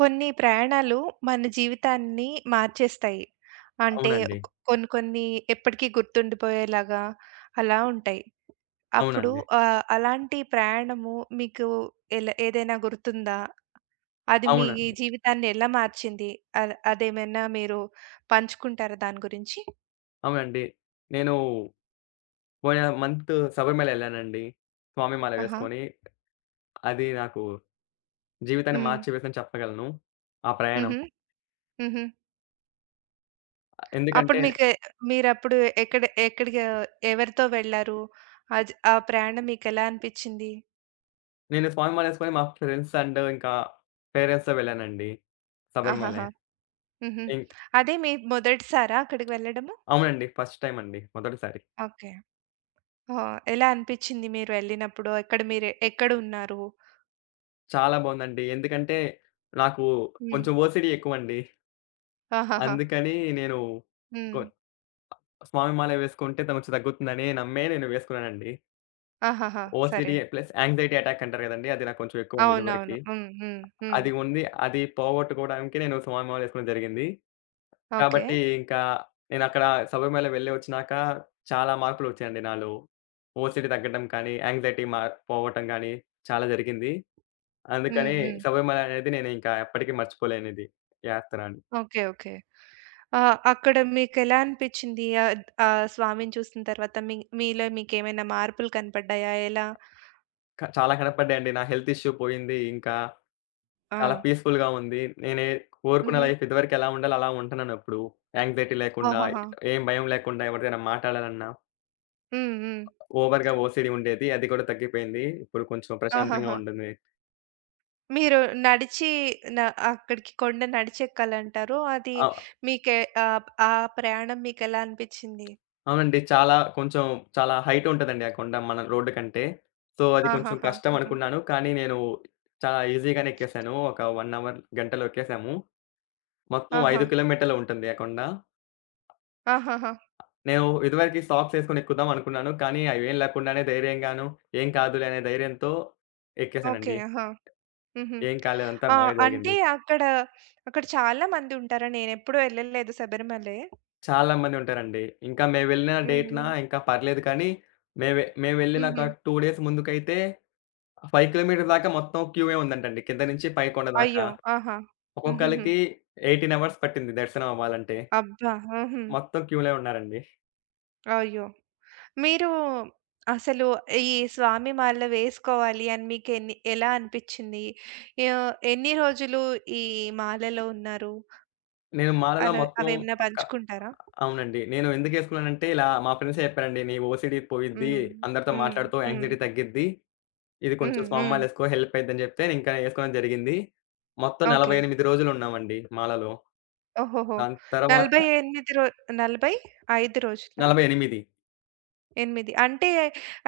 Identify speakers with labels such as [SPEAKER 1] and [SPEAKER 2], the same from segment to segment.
[SPEAKER 1] కొన్ని ప్రయాణాలు మన జీవితాన్ని మార్చేస్తాయి. అంటే
[SPEAKER 2] అవునండి.
[SPEAKER 1] కొ కొన్ని కొన్ని ఎప్పటికీ గుర్తుండిపోయేలాగా అలా ఉంటాయి. అప్పుడు
[SPEAKER 2] అవునండి.
[SPEAKER 1] అలాంటి ప్రయాణము మీకు ఎలా ఏదైనా గుర్తుందా? అది మీ
[SPEAKER 2] అవునండి.
[SPEAKER 1] జీవితాన్ని ఎలా మార్చింది? అదేమైనా మీరు పంచుకుంటారా దాని గురించి?
[SPEAKER 2] అవునండి. నేను పోయిన మంత్ శబరిమల ఎళ్ళానండి, స్వామి మాల
[SPEAKER 1] ఆహా!
[SPEAKER 2] వేసుకొని. అది నాకు జీవితాన్ని
[SPEAKER 1] హ్మ్.
[SPEAKER 2] మార్చివేసిందని చెప్పగలను, ఆ ప్రయాణం.
[SPEAKER 1] హుహు. హుహు. అప్పుడు
[SPEAKER 2] ఎందుకంటే
[SPEAKER 1] మీకే మీరప్పుడు ఎక్కడ ఎక్కడికి ఎవరితో వెళ్లారు? ఆ ప్రయాణం మీకెలా అనిపిచ్చింది?
[SPEAKER 2] నేను స్వామి మాల వేసుకొని మా ఫ్రెండ్స్ అండ్ ఇంకా పేరెంట్స్‌తో వెళ్ళానండి,
[SPEAKER 1] ఆహాహా!
[SPEAKER 2] శబరిమలై.
[SPEAKER 1] హుహు.
[SPEAKER 2] ఇంక్
[SPEAKER 1] అదే మీ మొదటిసారా అక్కడికి వెళ్ళడము?
[SPEAKER 2] అవునండి, ఫస్ట్ టైమ్ అండి, మొదటిసారి.
[SPEAKER 1] ఓకే. ఓహ్! ఎలా అనిపిచ్చింది మీరు వెళ్ళినప్పుడు? ఎక్కడ మీరు ఎక్కడున్నారు?
[SPEAKER 2] చాలా బావుందండి. ఎందుకంటే నాకు
[SPEAKER 1] హ్మ్.
[SPEAKER 2] కొంచెం ఓసీడీ ఎక్కువండి.
[SPEAKER 1] ఆహాహా!
[SPEAKER 2] అందుకని నేను
[SPEAKER 1] హ్మ్.
[SPEAKER 2] కొ స్వామి మాల వేసుకుంటే తనకు తగ్గుతుందని నమ్మే నేను వేసుకున్నానండి.
[SPEAKER 1] ఆహాహా! సరే.
[SPEAKER 2] ఓసీడీ ప్లస్ యాంక్సైటీ అటాక్ అంటారు గదండీ! అది నాకు కొంచెం ఎక్కువ ఉంది
[SPEAKER 1] అవునవును.
[SPEAKER 2] ఇదివరకి.
[SPEAKER 1] హ్మ్. హ్మ్. హ్మ్.
[SPEAKER 2] అది ఉంది. అది పోగొట్టుకోవడానికి నేను సమానుభావాలు ఎసుకోవడం జరిగింది.
[SPEAKER 1] ఓకే.
[SPEAKER 2] కాబట్టి ఇంకా నేనక్కడ శబరిమల వెళ్ళి వచ్చినాక చాలా మార్పులొచ్చాయండి నాలో. ఓసీడీ తగ్గడం కానీ, యాంక్సైటీ పోవటం గానీ చాలా జరిగింది.
[SPEAKER 1] హ్మ్.
[SPEAKER 2] అందుకని
[SPEAKER 1] హ్మ్.
[SPEAKER 2] శబరిమల అనేది నేను ఇంకా ఎప్పటికీ మర్చిపోలేనిది యాత్ర అని.
[SPEAKER 1] ఓకే. ఓకే. అక్కడ మీకెలా అనిపిచ్చింది? ఆ ఆ స్వామిని చూసిన తర్వాత మీలో మీకేమైనా మార్పులు కనపడ్డాయా? ఎలా?
[SPEAKER 2] చాలా కనపడ్డాయండి. నా హెల్త్ ఇష్యూ పోయింది. ఇంకా
[SPEAKER 1] ఆ!
[SPEAKER 2] చాలా పీస్‌ఫుల్‌గా ఉంది. నేనే కోరుకున్న
[SPEAKER 1] హుహు.
[SPEAKER 2] లైఫ్ ఇదివరకు ఎలా ఉండాలో అలా ఉంటున్నానప్పుడు. యాంక్సైటీ లేకుండా,
[SPEAKER 1] ఆహాహా!
[SPEAKER 2] ఏం భయం లేకుండా ఎవరితోనైనా మాట్లాడాలన్నా
[SPEAKER 1] హ్మ్. హ్మ్.
[SPEAKER 2] ఓవర్‌గా ఓసీడీ ఉండేది. అది కూడా తగ్గిపోయింది. ఇప్పుడు కొంచెం ప్రశాంతంగా
[SPEAKER 1] ఆహాహా!
[SPEAKER 2] ఉంటుంది.
[SPEAKER 1] మీరు నడిచి న అక్కడికి కొండ నడిచెక్కాలంటారు. అది
[SPEAKER 2] అవ్
[SPEAKER 1] మీకే ఆ ప్రయాణం మీకెలా అనిపిచ్చింది?
[SPEAKER 2] అవునండి. చాలా హైట్ ఉంటదండి ఆ కొండ మన రోడ్డు కంటే. సో, అది కొంచెం
[SPEAKER 1] ఆహాహా!
[SPEAKER 2] కష్టం
[SPEAKER 1] హుహు.
[SPEAKER 2] అనుకున్నాను. కానీ నేను చాలా ఈజీగానే ఎక్కేసాను. ఒక 1 అవర్ గంటలో ఎక్కేసాము. మొత్తం
[SPEAKER 1] ఆహా!
[SPEAKER 2] 5 కిలోమీటర్లు ఉంటుంది ఆ కొండ.
[SPEAKER 1] ఆహాహా!
[SPEAKER 2] నేను ఇదివరకి సాక్స్ ఏసుకొని ఎక్కుదాం అనుకున్నాను. కానీ అవేం లేకుండానే ధైర్యంగాను, ఏం కాదులే అనే ధైర్యంతో
[SPEAKER 1] ఓకే.
[SPEAKER 2] ఎక్కేసానండి.
[SPEAKER 1] ఆహా! హుహు.
[SPEAKER 2] ఏం కాలేదు. అంతా
[SPEAKER 1] ఆ!
[SPEAKER 2] బాగా
[SPEAKER 1] అంటే
[SPEAKER 2] జరిగింది.
[SPEAKER 1] అక్కడ చాలా మందుంటారా? నేనెప్పుడూ ఎళ్ళలేదు శబరిమలై.
[SPEAKER 2] చాలా మంది ఉంటారండి. ఇంకా మేము వెళ్ళిన
[SPEAKER 1] హ్మ్.
[SPEAKER 2] డేట్‌న
[SPEAKER 1] హ్మ్.
[SPEAKER 2] ఇంకా పర్లేదు కానీ, మేము వెళ్ళిన ఒక
[SPEAKER 1] హుహు.
[SPEAKER 2] 2 డేస్ ముందుకైతే 5 కిలోమీటర్ల దాకా మొత్తం క్యూయే ఉందంటండి, కింద నుంచి పై కొండ దాకా.
[SPEAKER 1] అయ్యో! ఆహా! హుహుహు.
[SPEAKER 2] ఒక్కొక్కళ్ళకి 18 అవర్స్ పట్టింది దర్శనం అవ్వాలంటే.
[SPEAKER 1] అబ్బా! హుహు.
[SPEAKER 2] మొత్తం క్యూలే ఉన్నారండి.
[SPEAKER 1] అయ్యో! మీరు అసలు ఈ స్వామి మాల వేసుకోవాలి అని ఎలా అనిపిచ్చింది? ఎన్ని రోజులు ఈ మాలలో ఉన్నారు?
[SPEAKER 2] నేను మాలలో
[SPEAKER 1] అలా
[SPEAKER 2] మొత్తం
[SPEAKER 1] అవేమన్నా
[SPEAKER 2] ఒక
[SPEAKER 1] పంచుకుంటారా?
[SPEAKER 2] అవునండి. నేను ఎందుకేసుకున్నానంటే ఇలా మా ఫ్రెండ్సే చెప్పారండి. "నీ ఓసీడీ పోయిద్ది.
[SPEAKER 1] హ్మ్.
[SPEAKER 2] అందరితో
[SPEAKER 1] హ్మ్.
[SPEAKER 2] మాట్లాడుతావు.
[SPEAKER 1] హ్మ్.
[SPEAKER 2] యాంక్సైటీ తగ్గిద్ది. ఇది కొంచెం
[SPEAKER 1] హ్మ్. హ్మ్.
[SPEAKER 2] సోమవారాలేసుకో హెల్ప్ అయిద్దని" చెప్తే నేను ఇంకా ఏసుకోవడం జరిగింది. మొత్తం
[SPEAKER 1] ఓకే.
[SPEAKER 2] 48 రోజులున్నామండి మాలలో.
[SPEAKER 1] ఓహోహో!
[SPEAKER 2] దాని తర్వాత
[SPEAKER 1] 48 రో 45 రోజులా?
[SPEAKER 2] 48.
[SPEAKER 1] 8 అంటే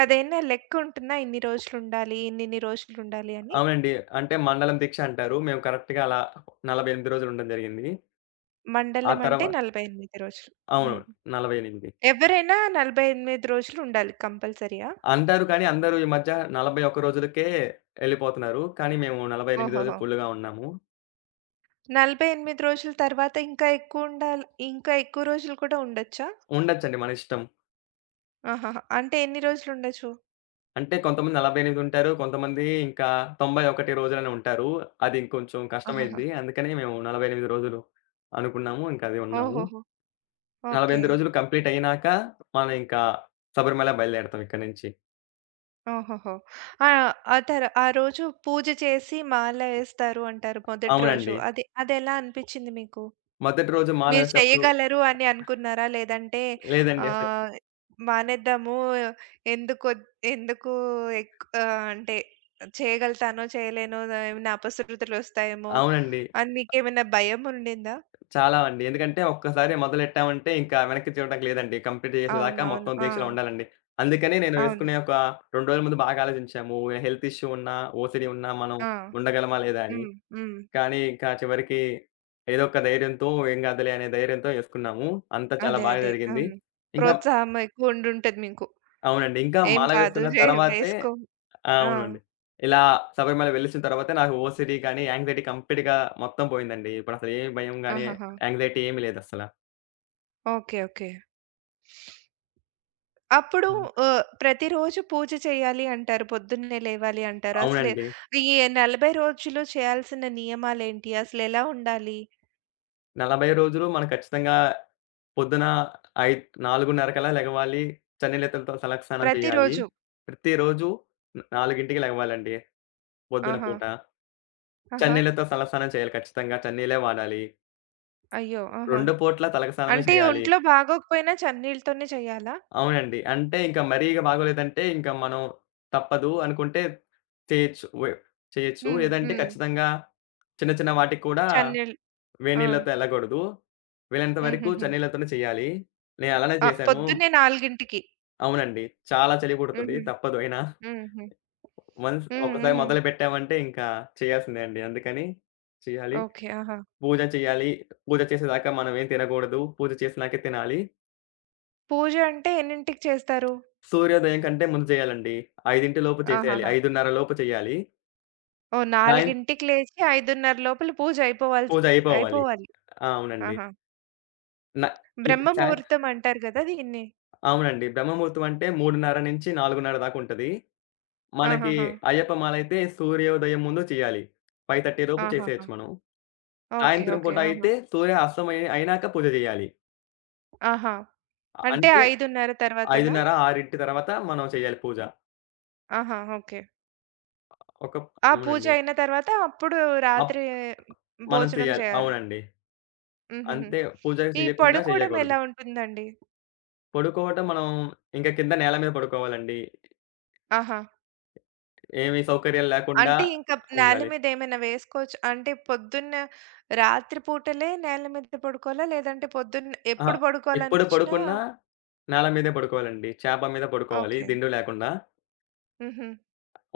[SPEAKER 1] అదేనా లెక్క ఉంటుందా? ఇన్ని రోజులుండాలి, ఇన్నిన్ని రోజులుండాలి అని?
[SPEAKER 2] అవునండి. అంటే మండలం దీక్ష అంటారు. మేము కరెక్ట్‌గా అలా 48 రోజులుండడం జరిగింది. ఆ
[SPEAKER 1] మండలం అంటే
[SPEAKER 2] తర్వా
[SPEAKER 1] 48 రోజులు. ఆ!
[SPEAKER 2] అవును. 48
[SPEAKER 1] ఎవరైనా 48 రోజులుండాలి కంపల్సరీయా?
[SPEAKER 2] అంటారు, కానీ అందరూ ఈ మధ్య 41 రోజులకే ఎళ్ళిపోతున్నారు. కానీ మేము 48
[SPEAKER 1] ఓహోహో!
[SPEAKER 2] రోజులు ఫుల్‌గా ఉన్నాము.
[SPEAKER 1] 48 రోజుల తర్వాత ఇంకా ఎక్కువుండాలి ఇంకా ఎక్కువ రోజులు కూడా ఉండొచ్చా?
[SPEAKER 2] ఉండొచ్చండి, మన ఇష్టం.
[SPEAKER 1] ఆహాహా! అంటే ఎన్ని రోజులుండొచ్చు?
[SPEAKER 2] అంటే కొంతమంది 48 ఉంటారు. కొంతమంది ఇంకా 91 రోజులని ఉంటారు. అది ఇంకొంచెం
[SPEAKER 1] ఆహాహా!
[SPEAKER 2] కష్టమైద్ది. అందుకని మేము 48 రోజులు అనుకున్నాము. ఇంకా అదే ఉన్నాము.
[SPEAKER 1] ఓహోహో! ఓకే.
[SPEAKER 2] 48 రోజులు కంప్లీట్ అయ్యినాక మనం ఇంకా శబరిమల బయలుదేరతాం ఇక్కడి నుంచి.
[SPEAKER 1] ఓహోహో! ఆ! ఆ తర ఆ రోజు పూజ చేసి మాల వేస్తారు అంటారు మొదటి రోజు.
[SPEAKER 2] అవునండి,
[SPEAKER 1] అది అదెలా అనిపిచ్చింది మీకు?
[SPEAKER 2] మొదటి రోజు మాల
[SPEAKER 1] మీరు
[SPEAKER 2] వేసేప్పుడు.
[SPEAKER 1] చేయగలరు అని అనుకున్నారా? లేదంటే
[SPEAKER 2] లేదండి అసలు.
[SPEAKER 1] ఆహ్, మానేద్దాము ఎందుకొద్ ఎందుకు ఎక్ ఆహ్, అంటే చేయగలుగుతానో, చేయలేనో ఆ, ఏమైనా అపశృతులొస్తాయేమో
[SPEAKER 2] అవునండి.
[SPEAKER 1] అని మీకేమైనా భయం ఉండిందా?
[SPEAKER 2] చాలా అండి. ఎందుకంటే ఒక్కసారి మొదలెట్టామంటే ఇంకా వెనక్కి చూడడానికి లేదండి. కంప్లీట్ చేసేదాకా
[SPEAKER 1] అవునవును.
[SPEAKER 2] మొత్తం
[SPEAKER 1] ఆ!
[SPEAKER 2] దీక్షలో ఉండాలండి. అందుకని నేను
[SPEAKER 1] అవును.
[SPEAKER 2] వేసుకునే ఒక 2 రోజుల ముందు బాగా ఆలోచించాము. హెల్త్ ఇష్యూ ఉన్నా, ఓసీడీ ఉన్నా మనం
[SPEAKER 1] ఆ!
[SPEAKER 2] ఉండగలమా లేదా అని.
[SPEAKER 1] హ్మ్. హ్మ్.
[SPEAKER 2] కానీ ఇంకా చివరికి ఏదో ఒక ధైర్యంతో, ఏం కాదులే అనే ధైర్యంతో ఏసుకున్నాము. అంతా చాలా బాగా
[SPEAKER 1] అదే.
[SPEAKER 2] జరిగింది.
[SPEAKER 1] హ్మ్.
[SPEAKER 2] ఇంకా
[SPEAKER 1] ప్రోత్సాహం ఎక్కువ ఉండుంటది మీకు.
[SPEAKER 2] అవునండి. ఇంకా
[SPEAKER 1] ఏం
[SPEAKER 2] మాల
[SPEAKER 1] కాదు.
[SPEAKER 2] వేసుకున్న తర్వాతే,
[SPEAKER 1] వేసుకో.
[SPEAKER 2] ఆ,
[SPEAKER 1] ఆ!
[SPEAKER 2] అవునండి. ఇలా శబరిమల వెళ్ళొచ్చిన తర్వాతే నాకు ఓసీడీ గాని, యాంక్సైటీ కంప్లీట్‌గా మొత్తం పోయిందండి. ఇప్పుడసలు ఏ భయం గాని,
[SPEAKER 1] ఆహాహా!
[SPEAKER 2] యాంక్సైటీ ఏమి లేదసల.
[SPEAKER 1] ఓకే. ఓకే. అప్పుడు
[SPEAKER 2] హ్మ్.
[SPEAKER 1] ప్రతిరోజు పూజ చేయాలి అంటారు. పొద్దున్నే లేవాలి అంటారు. అసలు
[SPEAKER 2] అవునండి.
[SPEAKER 1] ఈ 40 రోజులు చేయాల్సిన నియమాలేంటి? అసలెలా ఉండాలి?
[SPEAKER 2] 40 రోజులు మనం ఖచ్చితంగా పొద్దున ఐ 4:30 కల్లా లెగవాలి. చన్నీళ్ళతో తలస్నానం చేయాలి.
[SPEAKER 1] ప్రతిరోజు.
[SPEAKER 2] ప్రతిరోజు 4కి లెగవాలండి పొద్దున
[SPEAKER 1] ఆహా!
[SPEAKER 2] పూట.
[SPEAKER 1] ఆహా!
[SPEAKER 2] చన్నీళ్ళతో తలస్నానం చేయాలి ఖచ్చితంగా. చన్నీళ్ళే వాడాలి.
[SPEAKER 1] అయ్యో! ఆహా!
[SPEAKER 2] 2 పూట్ల తలకి స్నానమే
[SPEAKER 1] అంటే
[SPEAKER 2] చేయాలి.
[SPEAKER 1] ఒంట్లో బాగోకపోయినా చన్నీళ్ళతోనే చేయాలా?
[SPEAKER 2] అవునండి. అంటే ఇంకా మరీ ఇగ బాగోలేదంటే ఇంక మనం, తప్పదు అనుకుంటే, చేయొచ్చు. చేయొచ్చు.
[SPEAKER 1] హ్మ్.
[SPEAKER 2] లేదంటే
[SPEAKER 1] హ్మ్.
[SPEAKER 2] ఖచ్చితంగా చిన్న చిన్న వాటికి కూడా
[SPEAKER 1] చన్నీళ్ళు. ఆ!
[SPEAKER 2] వేడినీళ్ళతో ఎళ్ళకూడదు. వీలైనంత వరకు
[SPEAKER 1] హుహుహు.
[SPEAKER 2] చన్నీళ్ళతోనే చేయాలి. నేను అలానే
[SPEAKER 1] ఆ!
[SPEAKER 2] చేశాను.
[SPEAKER 1] పొద్దున్నే 4కి.
[SPEAKER 2] అవునండి. చాలా చలి పుడతది,
[SPEAKER 1] హుహు.
[SPEAKER 2] తప్పదు అయినా.
[SPEAKER 1] హుహు. హ్మ్.
[SPEAKER 2] ఒకసారి
[SPEAKER 1] హ్మ్.
[SPEAKER 2] మొదలుపెట్టామంటే ఇంకా చేయాల్సిందే అండి. అందుకని చేయాలి.
[SPEAKER 1] ఓకే. ఆహా!
[SPEAKER 2] పూజ చేయాలి. పూజ చేసేదాకా మనం ఏం తినకూడదు. పూజ చేసినాకే తినాలి.
[SPEAKER 1] పూజ అంటే ఎన్నింటికి చేస్తారు?
[SPEAKER 2] సూర్యోదయం కంటే ముందు చేయాలండి. 5:00 లోపు చేసేయాలి.
[SPEAKER 1] ఆహాహా!
[SPEAKER 2] 5:30 లోపు చేయాలి.
[SPEAKER 1] ఓహ్!
[SPEAKER 2] సాయం
[SPEAKER 1] 4కి లేచి 5:30 లోపల పూజ అయిపోవాల్సి
[SPEAKER 2] పూజ అయిపోవాలి.
[SPEAKER 1] అయిపోవాలి.
[SPEAKER 2] ఆ, అవునండి.
[SPEAKER 1] ఆహా!
[SPEAKER 2] న ఈ
[SPEAKER 1] బ్రహ్మ
[SPEAKER 2] సాయం
[SPEAKER 1] ముహూర్తం అంటారు గదా! దీన్ని.
[SPEAKER 2] అవునండి. బ్రహ్మముహూర్తం అంటే 3:30-4:30 దాకా ఉంటది. మనకి
[SPEAKER 1] ఆహాహా!
[SPEAKER 2] అయ్యప్ప మాలైతే సూర్యోదయం ముందు చేయాలి. 5:30 లోపు
[SPEAKER 1] ఆహాహా!
[SPEAKER 2] చేసేయొచ్చు మనం.
[SPEAKER 1] ఓకే.
[SPEAKER 2] సాయంత్రం
[SPEAKER 1] ఓకే.
[SPEAKER 2] పూట
[SPEAKER 1] ఆహా!
[SPEAKER 2] అయితే సూర్య అస్తమయం అయినాక పూజ చేయాలి.
[SPEAKER 1] ఆహా! అంటే
[SPEAKER 2] అంటే
[SPEAKER 1] 5:30 తర్వాతనా?
[SPEAKER 2] 5:30, 6:00 తర్వాత మనం చేయాలి పూజ.
[SPEAKER 1] ఆహా! ఓకే.
[SPEAKER 2] ఒక
[SPEAKER 1] ఆ! పూజ
[SPEAKER 2] అవునండి.
[SPEAKER 1] అయిన తర్వాత అప్పుడు
[SPEAKER 2] అప్
[SPEAKER 1] రాత్రి
[SPEAKER 2] మనం
[SPEAKER 1] భోజనం
[SPEAKER 2] చేయాలి.
[SPEAKER 1] చేయాలి.
[SPEAKER 2] అవునండి,
[SPEAKER 1] హుహుహు.
[SPEAKER 2] అంతే. పూజ
[SPEAKER 1] ఈ
[SPEAKER 2] చేయకుండా
[SPEAKER 1] పడుకోవడం
[SPEAKER 2] చేయకూడదు.
[SPEAKER 1] ఎలా ఉంటుందండి?
[SPEAKER 2] పడుకోవటం మనం ఇంక కింద నేల మీద పడుకోవాలండి.
[SPEAKER 1] ఆహా!
[SPEAKER 2] ఏమి సౌకర్యాలు లేకుండా
[SPEAKER 1] అంటే ఇంక నేల
[SPEAKER 2] ఉండాలి.
[SPEAKER 1] మీద ఏమైనా వేసుకోవచ్చు అంటే పొద్దున్న రాత్రి పూటలే నేల మీద పడుకోవాలా? లేదంటే పొద్దున్న
[SPEAKER 2] అహా!
[SPEAKER 1] ఎప్పుడు
[SPEAKER 2] ఎప్పుడు
[SPEAKER 1] పడుకోవాలనిపించినా
[SPEAKER 2] పడుకున్నా నేల మీదే పడుకోవాలండి. చేప మీద పడుకోవాలి
[SPEAKER 1] ఓకే.
[SPEAKER 2] దిండు లేకుండా.
[SPEAKER 1] హుహు.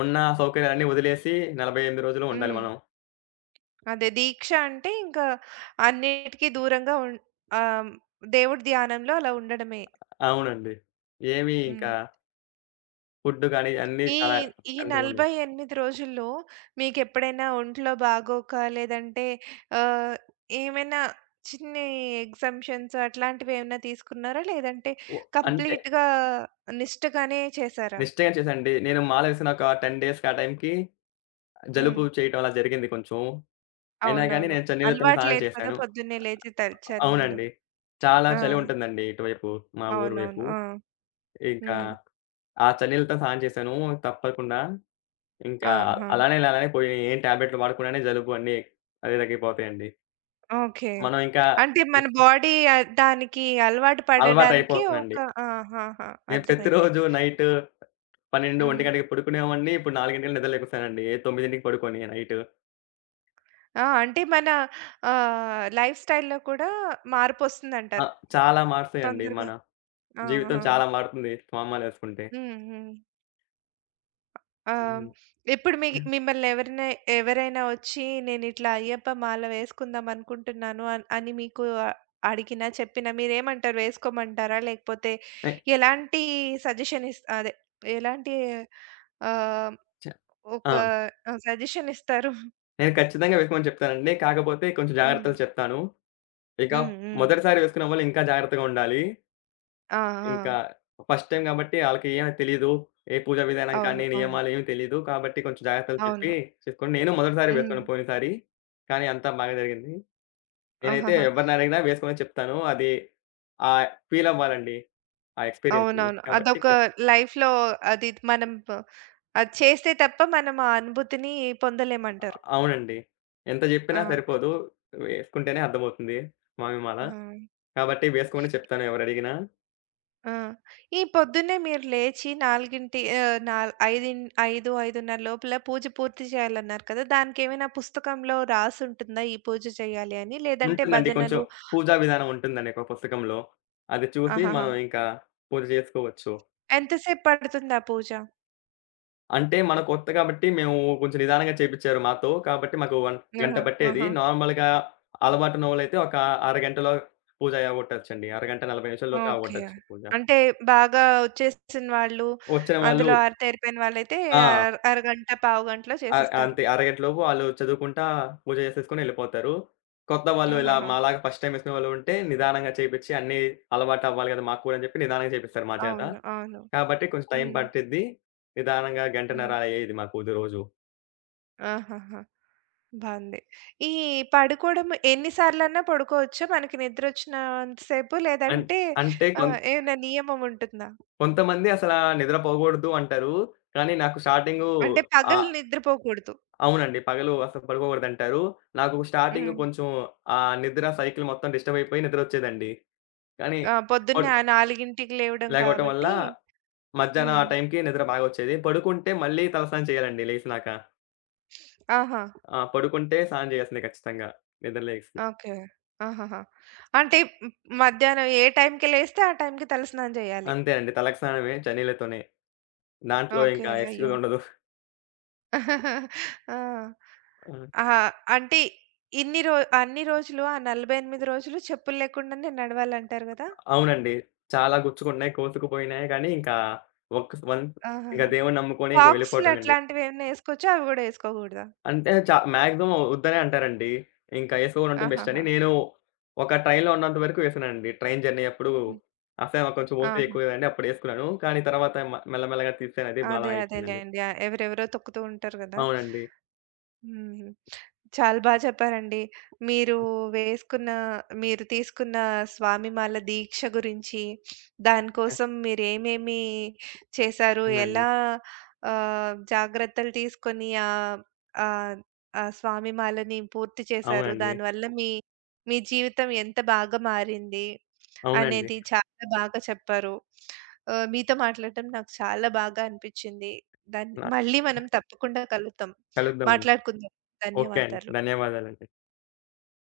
[SPEAKER 2] ఉన్న సౌకర్యాలన్నీ వదిలేసి 48 రోజులు ఉండాలి
[SPEAKER 1] హ్మ్.
[SPEAKER 2] మనం.
[SPEAKER 1] అదే దీక్ష అంటే ఇంకా అన్నిటికి దూరంగా ఆహ్, దేవుడి ధ్యానంలో అలా ఉండడమే.
[SPEAKER 2] అవునండి. ఏమి
[SPEAKER 1] హ్మ్.
[SPEAKER 2] ఇంకా ఫుడ్ గాని అన్నీ
[SPEAKER 1] ఈ
[SPEAKER 2] చాలా
[SPEAKER 1] ఈ
[SPEAKER 2] కంట్రోల్ ఉండదు.
[SPEAKER 1] 48 రోజుల్లో మీకెప్పుడైనా ఒంట్లో బాగోక లేదంటే ఆహ్, ఏమైనా చిన్ని ఎగ్జామ్షన్స్ అట్లాంటివి ఏమైనా తీసుకున్నారా? లేదంటే
[SPEAKER 2] ఓ అంతే.
[SPEAKER 1] కంప్లీట్‌గా నిష్టగానే చేసారా?
[SPEAKER 2] నిష్టగా చేశానండి. నేను మాల వేసిన ఒక 10 డేస్‌కి ఆ టైంకి
[SPEAKER 1] హ్మ్.
[SPEAKER 2] జలుబు చేయటం అలా జరిగింది కొంచెం. అయినా గాని
[SPEAKER 1] అవునవును.
[SPEAKER 2] నేను చన్నీళ్ళతోనే
[SPEAKER 1] అలవాటు
[SPEAKER 2] స్నానం
[SPEAKER 1] లేదు కదా!
[SPEAKER 2] చేశాను.
[SPEAKER 1] పొద్దున్నే లేచి చన్నీళ్ళు.
[SPEAKER 2] అవునండి. చాలా
[SPEAKER 1] ఆ!
[SPEAKER 2] చలి ఉంటుందండి ఇటువైపు, మా ఊరు
[SPEAKER 1] అవునవును.
[SPEAKER 2] వైపు.
[SPEAKER 1] ఆ!
[SPEAKER 2] ఇంకా
[SPEAKER 1] హ్మ్.
[SPEAKER 2] ఆ చలిలతో స్నానం చేశాను తప్పకుండా. ఇంకా
[SPEAKER 1] ఆహా!
[SPEAKER 2] అలానే అలానే పోయినాయి. ఏం టాబ్లెట్‌లు వాడకుండానే జలుబు అన్నీ అదే తగ్గిపోతాయండి.
[SPEAKER 1] ఓకే.
[SPEAKER 2] మనం ఇంకా
[SPEAKER 1] అంటే మన బాడీ దానికి అలవాటు పడడానికి ఒక
[SPEAKER 2] అలవాటయిపోతుందండి.
[SPEAKER 1] ఆహాహా!
[SPEAKER 2] నేను
[SPEAKER 1] అర్థమైంది.
[SPEAKER 2] ప్రతిరోజు నైట్ 12,
[SPEAKER 1] హ్మ్.
[SPEAKER 2] 1 గంటకి పడుకునేవాడిని. ఇప్పుడు 4 నిద్ర లెగుస్తానండి, 9కి పడుకొని నైట్.
[SPEAKER 1] ఆ! అంటే మన లైఫ్ స్టైల్‌లో కూడా
[SPEAKER 2] ఆ,
[SPEAKER 1] మార్పొస్తుందంటారు
[SPEAKER 2] చాలా మారుతాయండి
[SPEAKER 1] తొందరగా.
[SPEAKER 2] మన,
[SPEAKER 1] ఆ!
[SPEAKER 2] జీవితం
[SPEAKER 1] ఆ!
[SPEAKER 2] చాలా మారుతుంది స్నానాలేసుకుంటే.
[SPEAKER 1] హ్మ్. హ్మ్. ఆ!
[SPEAKER 2] హ్మ్.
[SPEAKER 1] ఇప్పుడు మీ మిమ్మల్ని ఎవరినై ఎవరైనా వచ్చి నేనిట్లా అయ్యప్ప మాల వేసుకుందాం అనుకుంటున్నాను అని మీకు అడిగినా, చెప్పినా మీరేమంటారు? వేసుకోమంటారా? లేకపోతే
[SPEAKER 2] ఎ
[SPEAKER 1] ఎలాంటి సజెషన్ ఇస్ అదే ఎలాంటి ఆహ్,
[SPEAKER 2] చ
[SPEAKER 1] ఒక
[SPEAKER 2] ఆ,
[SPEAKER 1] సజెషన్ ఇస్తారు?
[SPEAKER 2] నేను ఖచ్చితంగా వేసుకోమని చెప్తానండి. కాకపోతే కొంచెం
[SPEAKER 1] హ్మ్.
[SPEAKER 2] జాగ్రత్తలు చెప్తాను. ఇక
[SPEAKER 1] హ్మ్. హ్మ్.
[SPEAKER 2] మొదటిసారి వేసుకునే వాళ్ళు ఇంకా జాగ్రత్తగా ఉండాలి.
[SPEAKER 1] ఆ! ఆ!
[SPEAKER 2] ఇంకా ఫస్ట్ టైమ్ కాబట్టి ఆళ్ళకి ఏమి తెలీదు. ఏ పూజా విధానం
[SPEAKER 1] అవును.
[SPEAKER 2] కానీ,
[SPEAKER 1] అవును.
[SPEAKER 2] నియమాలు ఏమి తెలీదు. కాబట్టి కొంచెం జాగ్రత్తలు చెప్పి
[SPEAKER 1] అవును.
[SPEAKER 2] చేసుకోండి. నేను మొదటిసారి
[SPEAKER 1] హ్మ్.
[SPEAKER 2] వేసుకున్నాను పోయినసారి. కానీ అంతా బాగా జరిగింది. నేనైతే
[SPEAKER 1] ఆహాహా!
[SPEAKER 2] ఎవరిని అడిగినా వేసుకోమని చెప్తాను. అది ఫీల్ అవ్వాలండి, ఆ ఎక్స్‌పీరియన్స్‌ని.
[SPEAKER 1] అవునవును.
[SPEAKER 2] కాబట్టి
[SPEAKER 1] అదొక లైఫ్‌లో అది మనం అది చేస్తే తప్ప మనం ఆ అనుభూతిని పొందలేమంటారు.
[SPEAKER 2] అవునండి. ఎంత
[SPEAKER 1] ఆ!
[SPEAKER 2] చెప్పినా సరిపోదు. వేసుకుంటేనే అర్థమవుతుంది, మామిమాల.
[SPEAKER 1] ఆ!
[SPEAKER 2] కాబట్టి వేసుకోమని చెప్తాను ఎవరడిగినా.
[SPEAKER 1] ఆ! ఈ పొద్దున్నే మీరు లేచి 4కి ఆహ్, నాల్ ఐదిన్ 5, 5:30 లోపల పూజ పూర్తి చేయాలన్నారు కదా! దానికేమైనా పుస్తకంలో రాసుంటుందా? ఈ పూజ చేయాలి అని లేదంటే
[SPEAKER 2] ఉంటుందండి. కొంచెం
[SPEAKER 1] భజనలు
[SPEAKER 2] పూజా విధానం ఉంటుందండి ఒక పుస్తకంలో. అది చూసి
[SPEAKER 1] ఆహాహా!
[SPEAKER 2] మనం ఇంకా పూజ చేసుకోవచ్చు.
[SPEAKER 1] ఎంతసేపు పడుతుంది ఆ పూజ?
[SPEAKER 2] అంటే మన కొత్త కాబట్టి మేము కొంచెం నిదానంగా చేపిచ్చారు మాతో. కాబట్టి మాకు వన్ గంట
[SPEAKER 1] ఆహా!
[SPEAKER 2] పట్టేది.
[SPEAKER 1] ఆహా!
[SPEAKER 2] నార్మల్‌గా అలవాటున్నోళ్ళైతే ఒక అరగంటలో పూజ అవ్వగొట్టొచ్చండి. అరగంట 40 నిమిషాల్లోపు
[SPEAKER 1] ఓకే.
[SPEAKER 2] అవ్వగొట్టొచ్చు పూజ.
[SPEAKER 1] అంటే బాగా వచ్చేసిన వాళ్ళు,
[SPEAKER 2] వచ్చిన వాళ్ళు
[SPEAKER 1] అందులో ఆరితేరిపోయిన వాళ్ళైతే
[SPEAKER 2] ఆ!
[SPEAKER 1] అరగంట, పావుగంటలో
[SPEAKER 2] అ
[SPEAKER 1] చేసేస్తారు.
[SPEAKER 2] అంతే, అరగంటలోపు ఆళ్ళు చదువుకుంటా పూజ చేసేసుకొని ఎళ్ళిపోతారు. కొత్త వాళ్ళు ఇలా
[SPEAKER 1] ఆహాహా!
[SPEAKER 2] మాలాగా ఫస్ట్ టైమ్ యేసుకునే వాళ్ళు ఉంటే నిదానంగా చేపిచ్చి అన్నీ అలవాటవ్వాలి గదా! మాకు కూడా అని చెప్పి నిదానంగా చేపిస్తారు మా చేత.
[SPEAKER 1] అవును. అవును.
[SPEAKER 2] కాబట్టి కొంచెం టైం
[SPEAKER 1] హ్మ్.
[SPEAKER 2] పట్టిద్ది. నిదానంగా
[SPEAKER 1] హ్మ్.
[SPEAKER 2] గంటన్నర అయ్యేది మాకు ఇది రోజు.
[SPEAKER 1] ఆహాహా! బావుంది. ఈ పడుకోవడం ఎన్ని సార్లన్నా పడుకోవచ్చా? మనకి నిద్రొచ్చినంత సేపు
[SPEAKER 2] అన్
[SPEAKER 1] లేదంటే
[SPEAKER 2] అంటే కొం
[SPEAKER 1] ఏమైనా నియమం ఉంటుందా?
[SPEAKER 2] కొంతమంది అసలా నిద్రపోకూడదు అంటారు. కానీ నాకు స్టార్టింగు,
[SPEAKER 1] అంటే పగలు
[SPEAKER 2] ఆహ్,
[SPEAKER 1] నిద్రపోకూడదు.
[SPEAKER 2] అవునండి, పగలు అసలు పడుకోకూడదంటారు. నాకు స్టార్టింగ్
[SPEAKER 1] హ్మ్.
[SPEAKER 2] కొంచెం ఆ నిద్ర సైకిల్ మొత్తం డిస్టర్బ్ అయిపోయి నిద్రొచ్చేదండి. కానీ
[SPEAKER 1] ఆ!
[SPEAKER 2] పడు
[SPEAKER 1] పొద్దున్న 4కి లేవడం
[SPEAKER 2] లేగవటం వల్ల
[SPEAKER 1] కాబట్టి
[SPEAKER 2] మధ్యాహ్నం
[SPEAKER 1] హ్మ్.
[SPEAKER 2] ఆ టైంకి నిద్ర బాగొచ్చేది. పడుకుంటే మళ్ళీ తలస్నానం చేయాలండి లేసినాక.
[SPEAKER 1] ఆహా!
[SPEAKER 2] ఆ, పడుకుంటే స్నానం చేయాల్సిందే ఖచ్చితంగా నిద్ర లేసి.
[SPEAKER 1] ఓకే. ఆహాహా! అంటే మ్ మధ్యాహ్నం ఏ టైంకి లేస్తే ఆ టైంకి తలస్నానం చేయాలి.
[SPEAKER 2] అంతే అండి. తలకి స్నానమే చన్నీళ్ళతోనే. దాంట్లో
[SPEAKER 1] ఓకే.
[SPEAKER 2] ఇంకా
[SPEAKER 1] అయ్యో!
[SPEAKER 2] ఎక్స్‌క్యూజ్ ఉండదు.
[SPEAKER 1] ఆ!
[SPEAKER 2] ఆ,
[SPEAKER 1] ఆహా! అంటే ఇన్ని రో అన్ని రోజులు ఆ 48 రోజులు చెప్పులు లేకుండానే నడవాలంటారు గదా!
[SPEAKER 2] అవునండి. చాలా గుచ్చుకున్నాయి, కోసుకుపోయినాయి. కానీ ఇంకా ఒక్క వన్స్ ఇంక
[SPEAKER 1] ఆహాహా!
[SPEAKER 2] దేవుడిని నమ్ముకొని ఇంక
[SPEAKER 1] సాక్స్‌లు
[SPEAKER 2] వెళ్ళిపోవటమేండి.
[SPEAKER 1] అట్లాంటివేమన్నా ఏసుకోవచ్చా? అవి గూడా ఏసుకోకూడదా?
[SPEAKER 2] అంటే మాక్సిమం వద్దనే అంటారండి. ఇంకా ఏసుకోవడం అంటే బెస్ట్ అని.
[SPEAKER 1] ఆహాహా!
[SPEAKER 2] నేను ఒక ట్రైన్‌లో ఉన్నంత వరకు వేసానండి. ట్రైన్ జర్నీ అప్పుడు
[SPEAKER 1] హ్మ్.
[SPEAKER 2] అసహ్యం, కొంచెం ఓపిక
[SPEAKER 1] ఆహా!
[SPEAKER 2] ఎక్కువ కదండీ, అప్పుడు ఏసుకున్నాను. కానీ తర్వాత మెల్లమెల్లగా తీసేనది బలం
[SPEAKER 1] అదే
[SPEAKER 2] అయిపోయిందండి.
[SPEAKER 1] అదేలేండి. ఆ! ఎవరెవరో తొక్కుతూ ఉంటారు గదా!
[SPEAKER 2] అవునండి.
[SPEAKER 1] హ్మ్. చాలా బా చెప్పారండి. మీరు వేసుకున్న మీరు తీసుకున్న స్వామిమాల దీక్ష గురించి, దానికోసం మీరేమేమి చేశారు?
[SPEAKER 2] అవునండి.
[SPEAKER 1] ఎలా జాగ్రత్తలు తీసుకొని ఆహ్, ఆహ్, ఆ స్వామిమాలని పూర్తి చేశారు?
[SPEAKER 2] అవునండి.
[SPEAKER 1] దానివల్ల మీ మీ జీవితం ఎంత బాగా మారింది
[SPEAKER 2] అవునండి.
[SPEAKER 1] అనేది చాలా బాగా చెప్పారు. మీతో మాట్లాడటం నాకు చాలా బాగా అనిపిచ్చింది. దాన్ని
[SPEAKER 2] న
[SPEAKER 1] మళ్ళీ మనం తప్పకుండా కలుద్దాం.
[SPEAKER 2] కలుద్దామండి.
[SPEAKER 1] మాట్లాడుకుందాం.
[SPEAKER 2] ఓకే అండి.
[SPEAKER 1] ధన్యవాదాలు.
[SPEAKER 2] ధన్యవాదాలండి.